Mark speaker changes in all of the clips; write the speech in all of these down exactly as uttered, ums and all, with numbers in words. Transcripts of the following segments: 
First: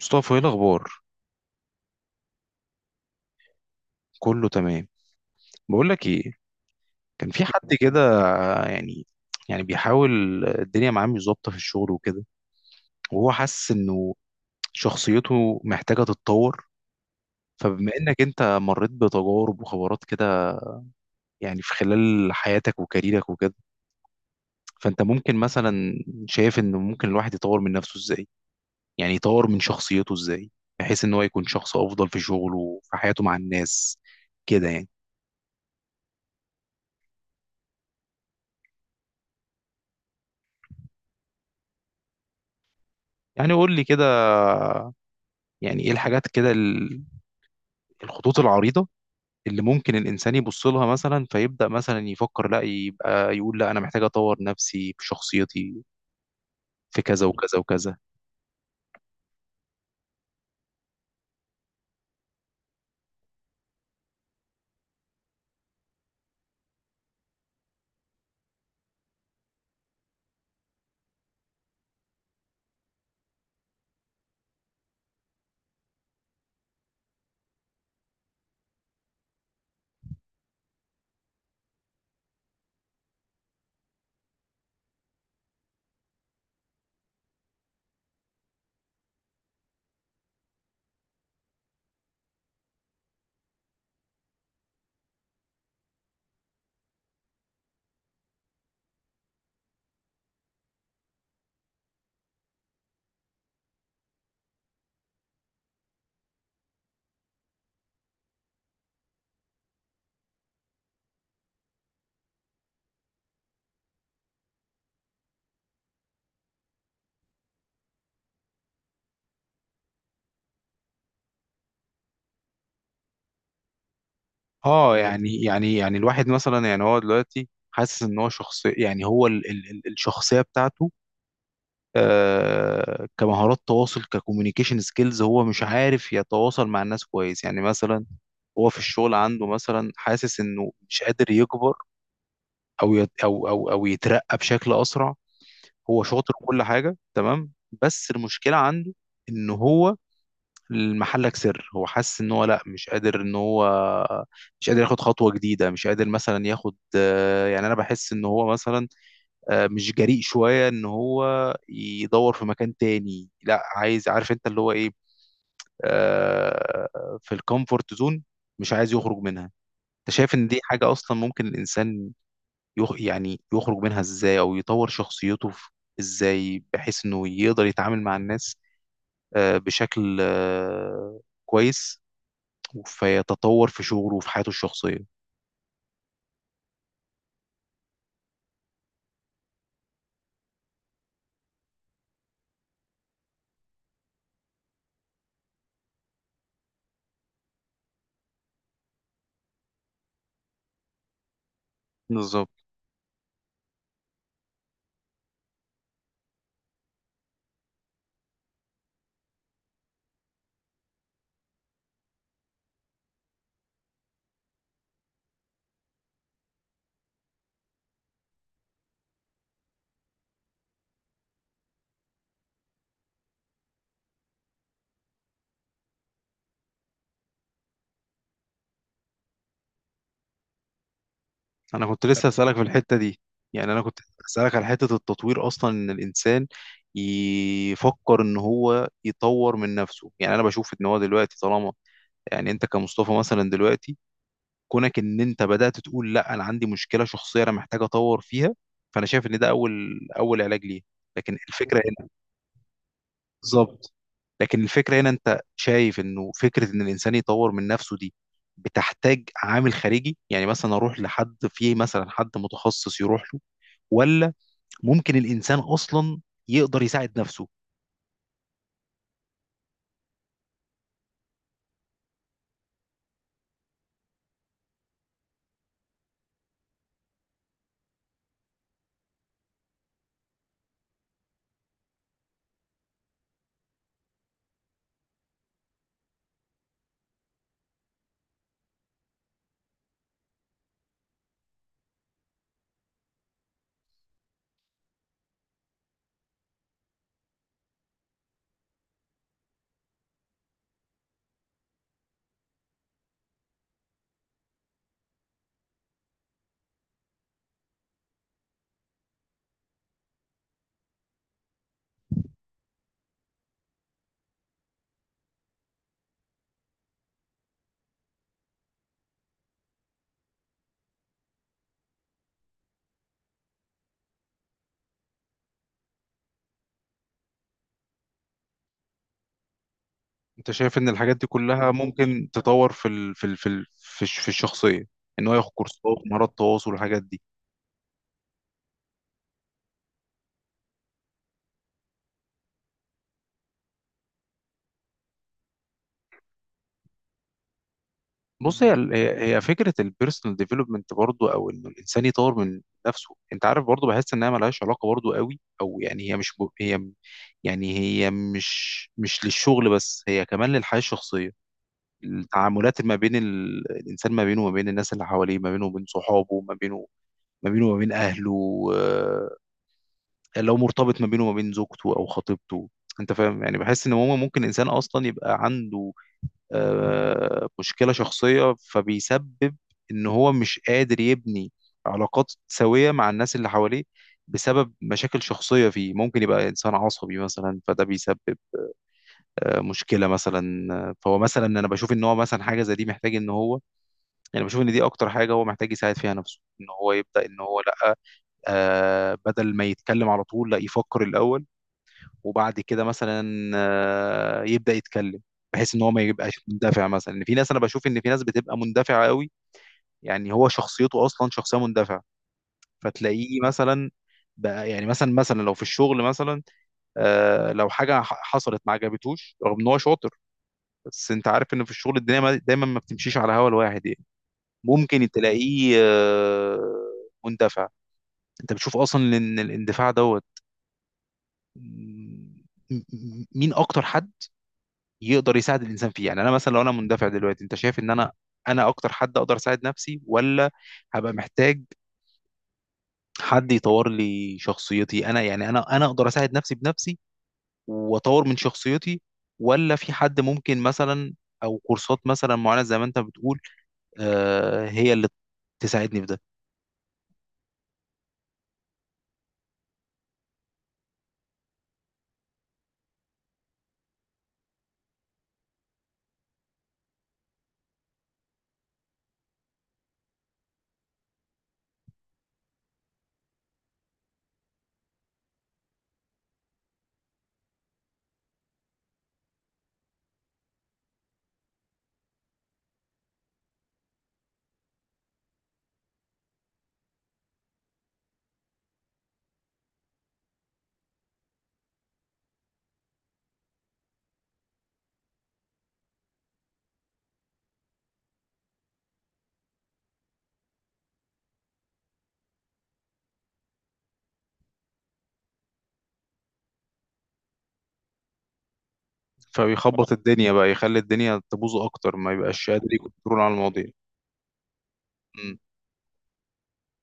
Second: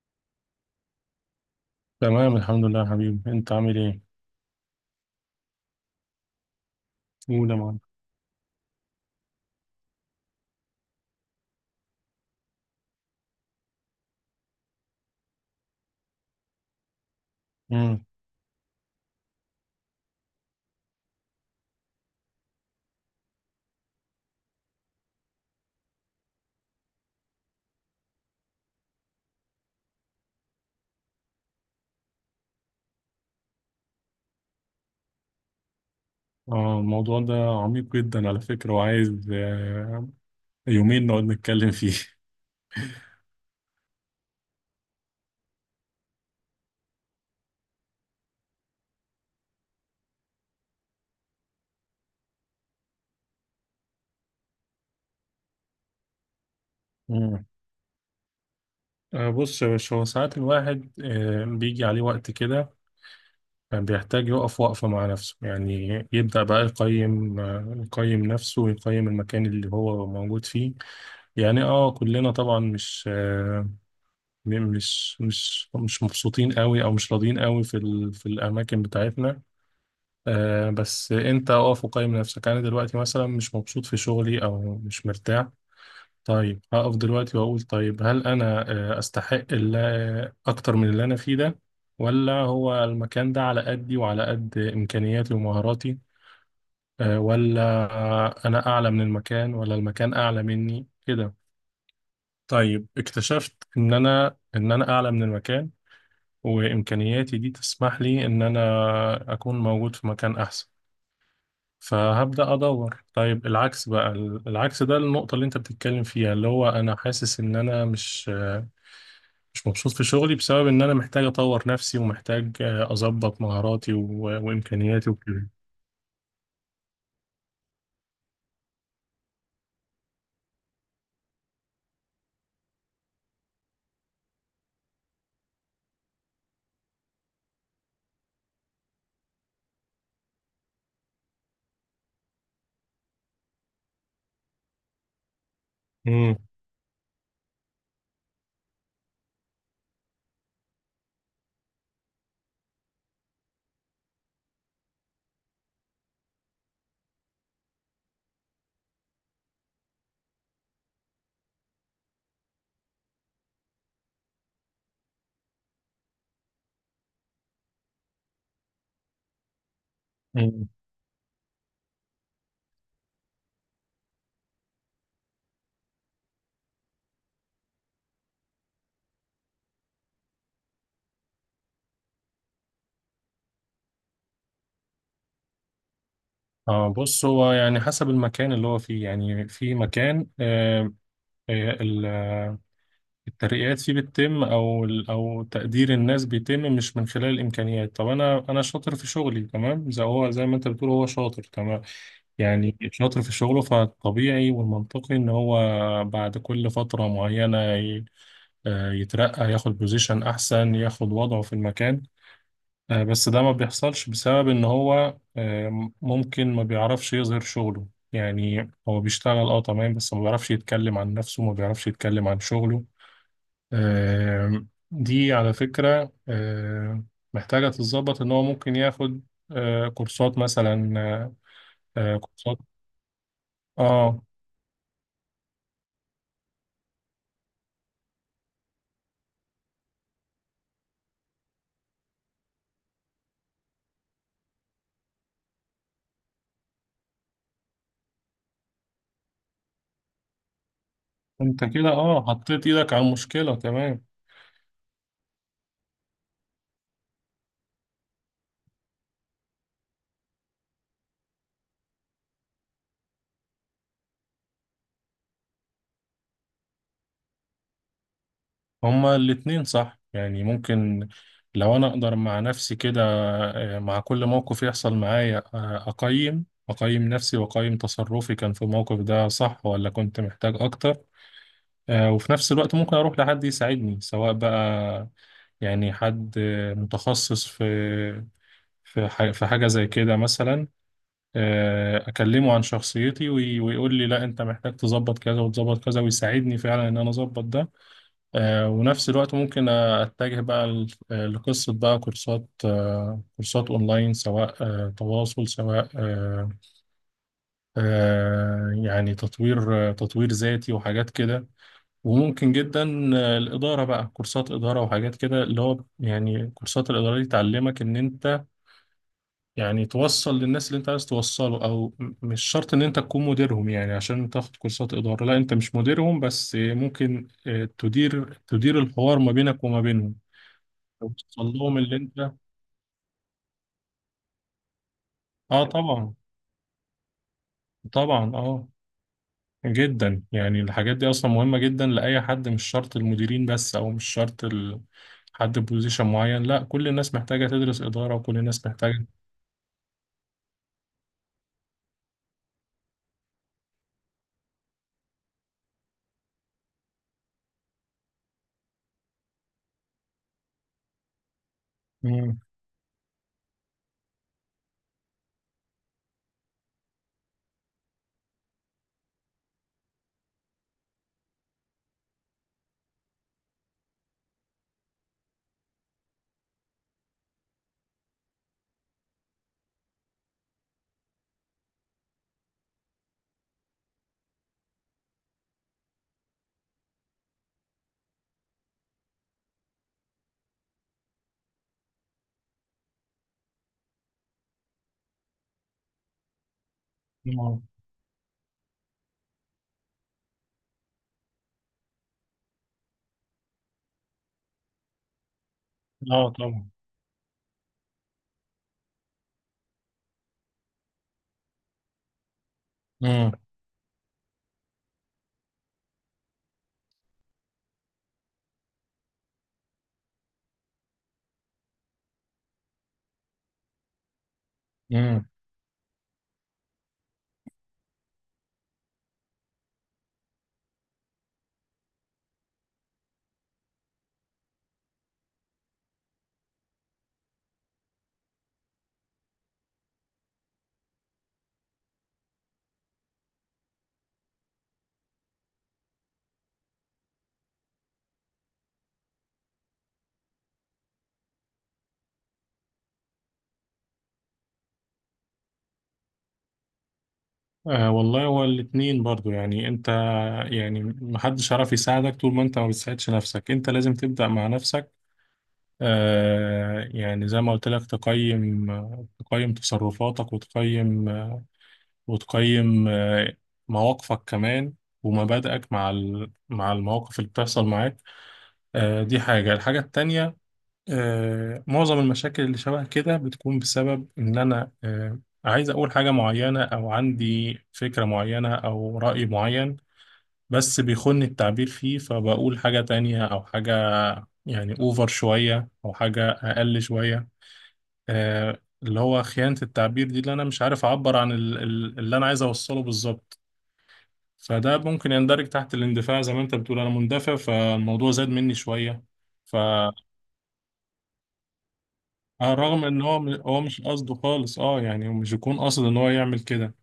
Speaker 1: مصطفى، ايه الاخبار؟
Speaker 2: تمام، الحمد لله يا حبيبي. انت عامل ايه؟
Speaker 1: كله تمام. بقول لك ايه، كان في
Speaker 2: قول يا
Speaker 1: حد
Speaker 2: معلم.
Speaker 1: كده، يعني يعني بيحاول. الدنيا معاه مش ظابطه في الشغل وكده، وهو حاسس انه شخصيته محتاجه تتطور. فبما
Speaker 2: امم.
Speaker 1: انك انت مريت بتجارب وخبرات كده، يعني في خلال حياتك وكاريرك وكده، فانت ممكن مثلا شايف انه ممكن الواحد يطور من نفسه ازاي؟ يعني يطور من شخصيته ازاي؟ بحيث ان هو يكون شخص افضل في شغله وفي حياته مع الناس كده يعني.
Speaker 2: اه، الموضوع ده عميق جدا على فكرة، وعايز آه، يومين نقعد نتكلم فيه.
Speaker 1: يعني قول لي كده، يعني ايه الحاجات كده، الخطوط العريضة اللي ممكن الإنسان يبص لها مثلا فيبدأ مثلا يفكر، لا يبقى يقول لا أنا محتاج أطور نفسي في شخصيتي، في كذا
Speaker 2: امم.
Speaker 1: وكذا وكذا.
Speaker 2: آه بص يا باشا، هو ساعات الواحد آه بيجي عليه وقت كده بيحتاج يقف وقفة مع نفسه. يعني يبدأ بقى يقيم آه، يقيم نفسه ويقيم المكان اللي هو موجود فيه. يعني اه كلنا طبعا مش آه م- مش مش مش مبسوطين قوي او مش راضيين قوي في ال- في الاماكن بتاعتنا. آه بس انت اقف وقيم نفسك. انا دلوقتي مثلا مش مبسوط في شغلي او مش مرتاح. طيب، هقف دلوقتي واقول طيب، هل انا آه، استحق اللي اكتر من اللي انا فيه ده، ولا هو المكان ده على قدي وعلى قد امكانياتي ومهاراتي؟ آه ولا آه، انا اعلى من المكان ولا المكان اعلى مني كده؟ طيب، اكتشفت ان انا ان انا اعلى من المكان، وامكانياتي دي تسمح لي ان انا اكون موجود في مكان احسن. فهبدأ أدور. طيب، العكس بقى، ال- العكس ده النقطة اللي أنت بتتكلم فيها، اللي هو أنا حاسس إن أنا مش مش مبسوط في شغلي بسبب إن أنا محتاج أطور نفسي، ومحتاج آه، أظبط مهاراتي و-
Speaker 1: اه،
Speaker 2: وإمكانياتي
Speaker 1: يعني
Speaker 2: وكده.
Speaker 1: يعني يعني الواحد مثلا، يعني هو دلوقتي حاسس إن هو شخص، يعني هو ال ال ال- الشخصية بتاعته. آه كمهارات تواصل، ككوميونيكيشن سكيلز، هو مش عارف يتواصل مع الناس كويس يعني. مثلا هو في الشغل عنده مثلا حاسس إنه مش قادر يكبر، أو يت أو أو أو يترقى بشكل أسرع. هو شاطر
Speaker 2: امم.
Speaker 1: وكل حاجه تمام، بس المشكله عنده ان هو المحلك سر. هو حاسس ان هو لا، مش قادر، ان هو مش قادر ياخد خطوه جديده، مش قادر مثلا ياخد، آه، يعني انا بحس ان هو مثلا آه، مش جريء شويه، ان هو يدور في مكان تاني. لا، عايز عارف انت اللي هو ايه، آه، في الكومفورت زون مش عايز يخرج منها. انت شايف ان دي
Speaker 2: امم.
Speaker 1: حاجه اصلا ممكن الانسان يخ يعني يخرج منها ازاي، او يطور شخصيته في- ازاي، بحيث انه يقدر يتعامل مع الناس آه، بشكل آه، كويس، فيتطور في شغله وفي حياته الشخصية؟
Speaker 2: اه، بص، هو يعني حسب المكان اللي هو فيه. يعني في مكان آه، آه، ال- آه، الترقيات فيه بتتم او ال- او تقدير الناس بيتم مش من خلال الامكانيات. طب انا انا شاطر في شغلي تمام، زي هو، زي ما انت بتقول هو شاطر تمام.
Speaker 1: بالظبط.
Speaker 2: يعني شاطر في شغله، فالطبيعي والمنطقي إن هو بعد كل فترة معينة ي- آه، يترقى، ياخد بوزيشن أحسن، ياخد وضعه في المكان. آه، بس ده ما بيحصلش بسبب إن هو آه، ممكن ما بيعرفش يظهر شغله. يعني هو بيشتغل اه تمام، بس ما بيعرفش يتكلم عن نفسه، ما بيعرفش يتكلم عن شغله. آه، دي على فكرة آه، محتاجة تتظبط. إن هو ممكن ياخد آه، كورسات مثلا، آه،
Speaker 1: انا كنت
Speaker 2: آه،
Speaker 1: لسه هسألك
Speaker 2: كورسات.
Speaker 1: في الحتة دي. يعني انا كنت
Speaker 2: اه،
Speaker 1: هسألك على حتة التطوير اصلا، ان الانسان يفكر ان هو يطور من نفسه. يعني انا بشوف ان هو دلوقتي طالما، يعني انت كمصطفى مثلا دلوقتي، كونك ان انت بدأت تقول لا انا عندي مشكلة شخصية انا محتاج اطور فيها، فانا شايف ان ده اول اول علاج ليه. لكن
Speaker 2: انت
Speaker 1: الفكرة
Speaker 2: كده
Speaker 1: هنا،
Speaker 2: اه حطيت ايدك على المشكلة
Speaker 1: بالظبط،
Speaker 2: تمام.
Speaker 1: لكن الفكرة هنا، انت شايف انه فكرة ان الانسان يطور من نفسه دي بتحتاج عامل خارجي؟ يعني مثلا اروح لحد فيه، مثلا حد متخصص يروح له، ولا ممكن الانسان اصلا يقدر يساعد نفسه؟
Speaker 2: هما الاتنين صح، يعني ممكن لو انا اقدر مع نفسي كده آه، مع كل موقف يحصل معايا آه، اقيم اقيم نفسي، واقيم تصرفي كان في الموقف ده صح ولا كنت محتاج اكتر. آه، وفي نفس الوقت ممكن اروح لحد يساعدني، سواء بقى يعني حد آه، متخصص في في ح- في حاجة زي كده مثلا، آه، اكلمه عن شخصيتي وي- ويقول لي لا انت محتاج تظبط كذا وتظبط كذا، ويساعدني فعلا ان انا اظبط ده. آه، ونفس الوقت ممكن اتجه بقى ل- لقصة بقى كورسات، آه، كورسات اونلاين، سواء آه، تواصل، سواء آه، آه، يعني تطوير آه، تطوير ذاتي وحاجات كده. وممكن جدا آه، الإدارة، بقى كورسات إدارة وحاجات كده، اللي هو يعني كورسات الإدارة دي تعلمك إن أنت يعني توصل للناس اللي انت عايز توصله، او م- مش شرط ان انت تكون مديرهم. يعني عشان تاخد كورسات اداره، لا، انت مش مديرهم، بس ممكن آه، تدير تدير الحوار ما بينك وما بينهم،
Speaker 1: انت شايف ان الحاجات دي
Speaker 2: توصل
Speaker 1: كلها
Speaker 2: لهم اللي
Speaker 1: ممكن
Speaker 2: انت...
Speaker 1: تطور في ال في ال في ال في الش- في الشخصية، ان هو ياخد
Speaker 2: اه
Speaker 1: كورسات
Speaker 2: طبعا.
Speaker 1: مهارات تواصل والحاجات دي؟
Speaker 2: طبعا، اه جدا يعني الحاجات دي اصلا مهمه جدا لاي حد، مش شرط المديرين بس، او مش شرط ال... حد بوزيشن معين. لا، كل الناس محتاجه تدرس اداره، وكل
Speaker 1: بص،
Speaker 2: الناس
Speaker 1: هي
Speaker 2: محتاجه.
Speaker 1: هي هي فكره البيرسونال ديفلوبمنت برضو، او انه الانسان يطور من نفسه. انت عارف، برضو بحس انها ملهاش علاقه برضو قوي، او يعني هي مش ب- هي، يعني هي مش مش للشغل بس، هي كمان للحياه الشخصيه.
Speaker 2: مم.
Speaker 1: التعاملات ما بين ال... الانسان، ما بينه وما بين الناس اللي حواليه، ما بينه وبين صحابه، ما بينه ما بينه وما بين اهله، آه، لو مرتبط، ما بينه وما بين زوجته او خطيبته. انت فاهم؟ يعني بحس ان هو ممكن انسان اصلا يبقى عنده آه، مشكلة شخصية، فبيسبب إن هو مش قادر يبني علاقات سوية مع الناس اللي حواليه بسبب مشاكل شخصية فيه. ممكن يبقى إنسان عصبي مثلا، فده بيسبب آه، مشكلة مثلا. آه، فهو مثلا، أنا بشوف إن هو مثلا حاجة زي دي محتاج إن هو، يعني بشوف إن دي أكتر حاجة هو محتاج يساعد فيها نفسه، إن هو يبدأ إن هو
Speaker 2: اه.
Speaker 1: لأ، آه، بدل ما يتكلم على طول، لأ، يفكر الأول وبعد كده مثلا آه، يبدأ يتكلم، بحيث ان هو ما
Speaker 2: آه،
Speaker 1: يبقاش
Speaker 2: طبعا.
Speaker 1: مندفع. مثلا ان في ناس انا بشوف ان في ناس بتبقى مندفعة قوي. يعني هو شخصيته اصلا شخصية مندفعة،
Speaker 2: مم.
Speaker 1: فتلاقيه مثلا، بقى يعني مثلا مثلا لو في الشغل مثلا، آه لو حاجة ح- حصلت ما عجبتوش رغم ان هو شاطر. بس انت عارف ان في الشغل الدنيا ما- دايما ما بتمشيش على هوا الواحد يعني. ممكن
Speaker 2: مم.
Speaker 1: تلاقيه آه مندفع. انت بتشوف اصلا ان الاندفاع دوت، م- م- مين اكتر حد يقدر يساعد الانسان فيه؟ يعني انا مثلا لو انا مندفع دلوقتي، انت شايف ان انا انا اكتر حد اقدر اساعد نفسي، ولا هبقى محتاج حد يطور لي شخصيتي؟ انا يعني انا انا اقدر اساعد نفسي بنفسي واطور من شخصيتي، ولا في حد ممكن مثلا، او كورسات مثلا معينة زي ما انت بتقول، آه هي اللي تساعدني في ده؟
Speaker 2: آه والله، هو الاثنين برضو. يعني انت، يعني محدش عارف يساعدك طول ما انت ما بتساعدش نفسك. انت لازم تبدأ مع نفسك. آه يعني زي ما قلت لك، تقيم تقيم تصرفاتك، وتقيم وتقيم آه مواقفك كمان، ومبادئك مع ال- مع المواقف اللي بتحصل معاك. آه دي حاجة. الحاجة التانية، آه معظم المشاكل اللي شبه كده بتكون بسبب ان انا آه عايز اقول حاجة معينة او عندي فكرة معينة او رأي معين، بس بيخن التعبير فيه، فبقول حاجة تانية أو حاجة يعني أوفر شوية أو حاجة أقل شوية. آه اللي هو خيانة التعبير دي، اللي أنا مش عارف أعبر عن ال- ال- اللي أنا عايز أوصله بالظبط. فده ممكن يندرج تحت الاندفاع. زي ما أنت بتقول أنا مندفع، فالموضوع زاد مني شوية.
Speaker 1: فبيخبط
Speaker 2: فرغم
Speaker 1: الدنيا بقى، يخلي الدنيا تبوظ اكتر، ما يبقاش قادر
Speaker 2: إن هو
Speaker 1: يكنترول على
Speaker 2: م- هو
Speaker 1: المواضيع.
Speaker 2: مش قصده خالص. أه يعني مش
Speaker 1: مم.
Speaker 2: يكون قاصد إن هو يعمل كده،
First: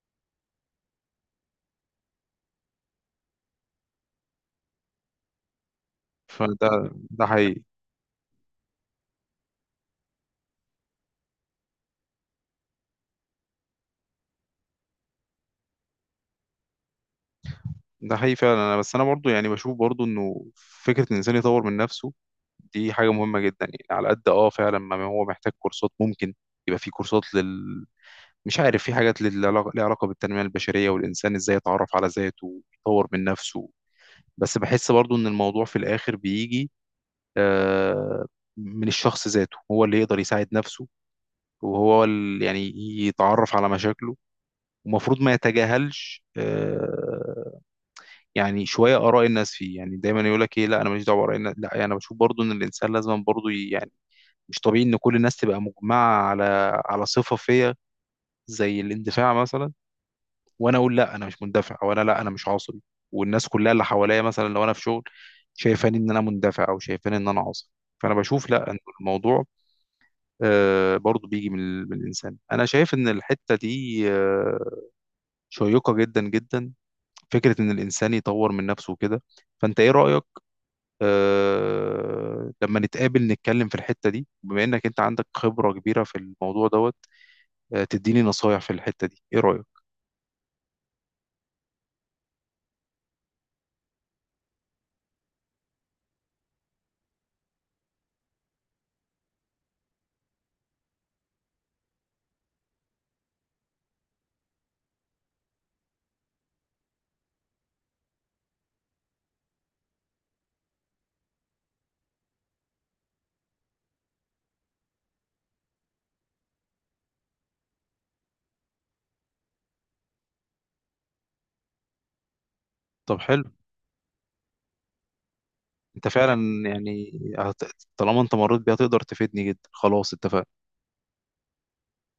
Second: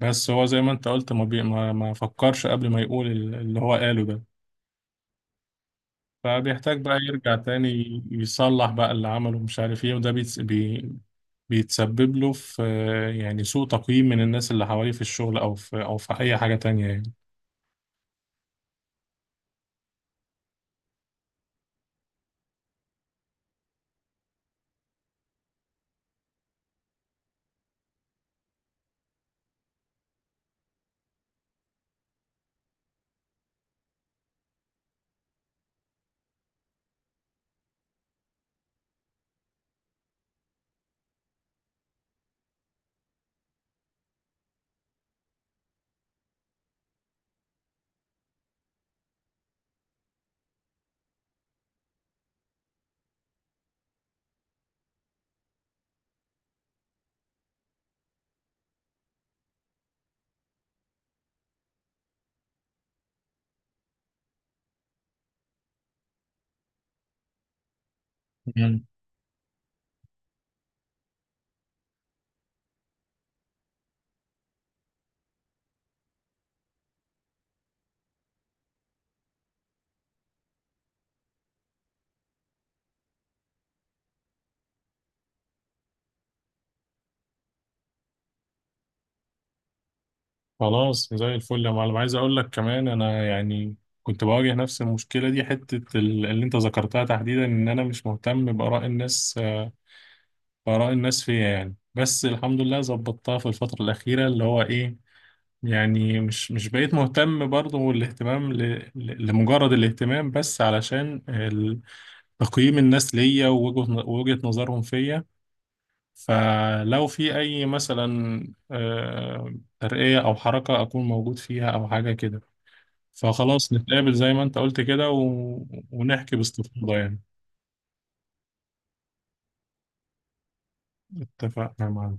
Speaker 2: بس هو زي ما أنت قلت، ما, بي ما ما فكرش قبل ما يقول ال- اللي هو قاله ده. فبيحتاج
Speaker 1: فده،
Speaker 2: بقى
Speaker 1: ده
Speaker 2: يرجع
Speaker 1: حقيقي
Speaker 2: تاني يصلح بقى اللي عمله، مش عارف ايه. وده بيتس بي بيتسبب له في يعني سوء تقييم من الناس اللي حواليه، في الشغل او في او في اي حاجة تانية يعني.
Speaker 1: ده حقيقي فعلا. انا بس، انا برضو يعني بشوف برضو انه فكره ان الانسان يطور من نفسه دي حاجه مهمه جدا. يعني على قد اه فعلا ما هو محتاج كورسات، ممكن يبقى في كورسات لل مش عارف، في حاجات لل- لها علاقه بالتنميه البشريه، والانسان ازاي يتعرف على ذاته ويطور من نفسه. بس بحس برضو ان الموضوع في الاخر بيجي آه، من الشخص ذاته، هو اللي يقدر يساعد نفسه، وهو ال- يعني يتعرف على مشاكله. ومفروض ما يتجاهلش آه، يعني شويه اراء الناس فيه، يعني دايما يقول لك ايه، لا انا ماليش دعوه باراء الناس. لا، يعني انا بشوف برضو ان الانسان لازم برضو ي- يعني، مش طبيعي ان كل الناس تبقى مجمعه على على صفه فيا زي الاندفاع مثلا، وانا اقول لا انا مش مندفع، وانا لا، انا مش عصبي، والناس كلها اللي حواليا، مثلا لو انا في شغل، شايفاني ان انا مندفع او شايفاني ان انا عصبي. فانا بشوف لا، ان
Speaker 2: مم.
Speaker 1: الموضوع آه، برضو بيجي من ال- من الانسان. انا شايف ان الحته دي آه، شيقه جدا جدا، فكره ان الانسان يطور من نفسه كده. فانت ايه رايك آه، لما نتقابل نتكلم في الحتة دي، بما انك انت عندك خبرة كبيرة في الموضوع دوت، آه، تديني نصايح في الحتة دي؟ ايه رأيك؟
Speaker 2: خلاص، زي الفل يا معلم. عايز اقول لك كمان، انا يعني كنت بواجه نفس المشكلة دي، حتة ال- اللي انت ذكرتها تحديدا، ان انا مش مهتم بآراء الناس آه، بآراء الناس فيا يعني. بس الحمد لله ظبطتها في الفترة الأخيرة، اللي هو ايه، يعني مش مش بقيت مهتم برضه الاهتمام ل... ل- لمجرد الاهتمام، بس علشان ال- تقييم الناس ليا ووجهة ن- ووجهة نظرهم فيا. فلو في أي مثلا آه، ترقية أو حركة أكون موجود فيها أو حاجة كده.
Speaker 1: طب حلو.
Speaker 2: فخلاص، نتقابل زي ما أنت قلت كده و...
Speaker 1: انت
Speaker 2: ونحكي
Speaker 1: فعلا
Speaker 2: باستفاضة
Speaker 1: يعني
Speaker 2: يعني.
Speaker 1: هت- طالما انت مريت بيها تقدر تفيدني جدا، خلاص اتفقنا.
Speaker 2: اتفقنا معنا.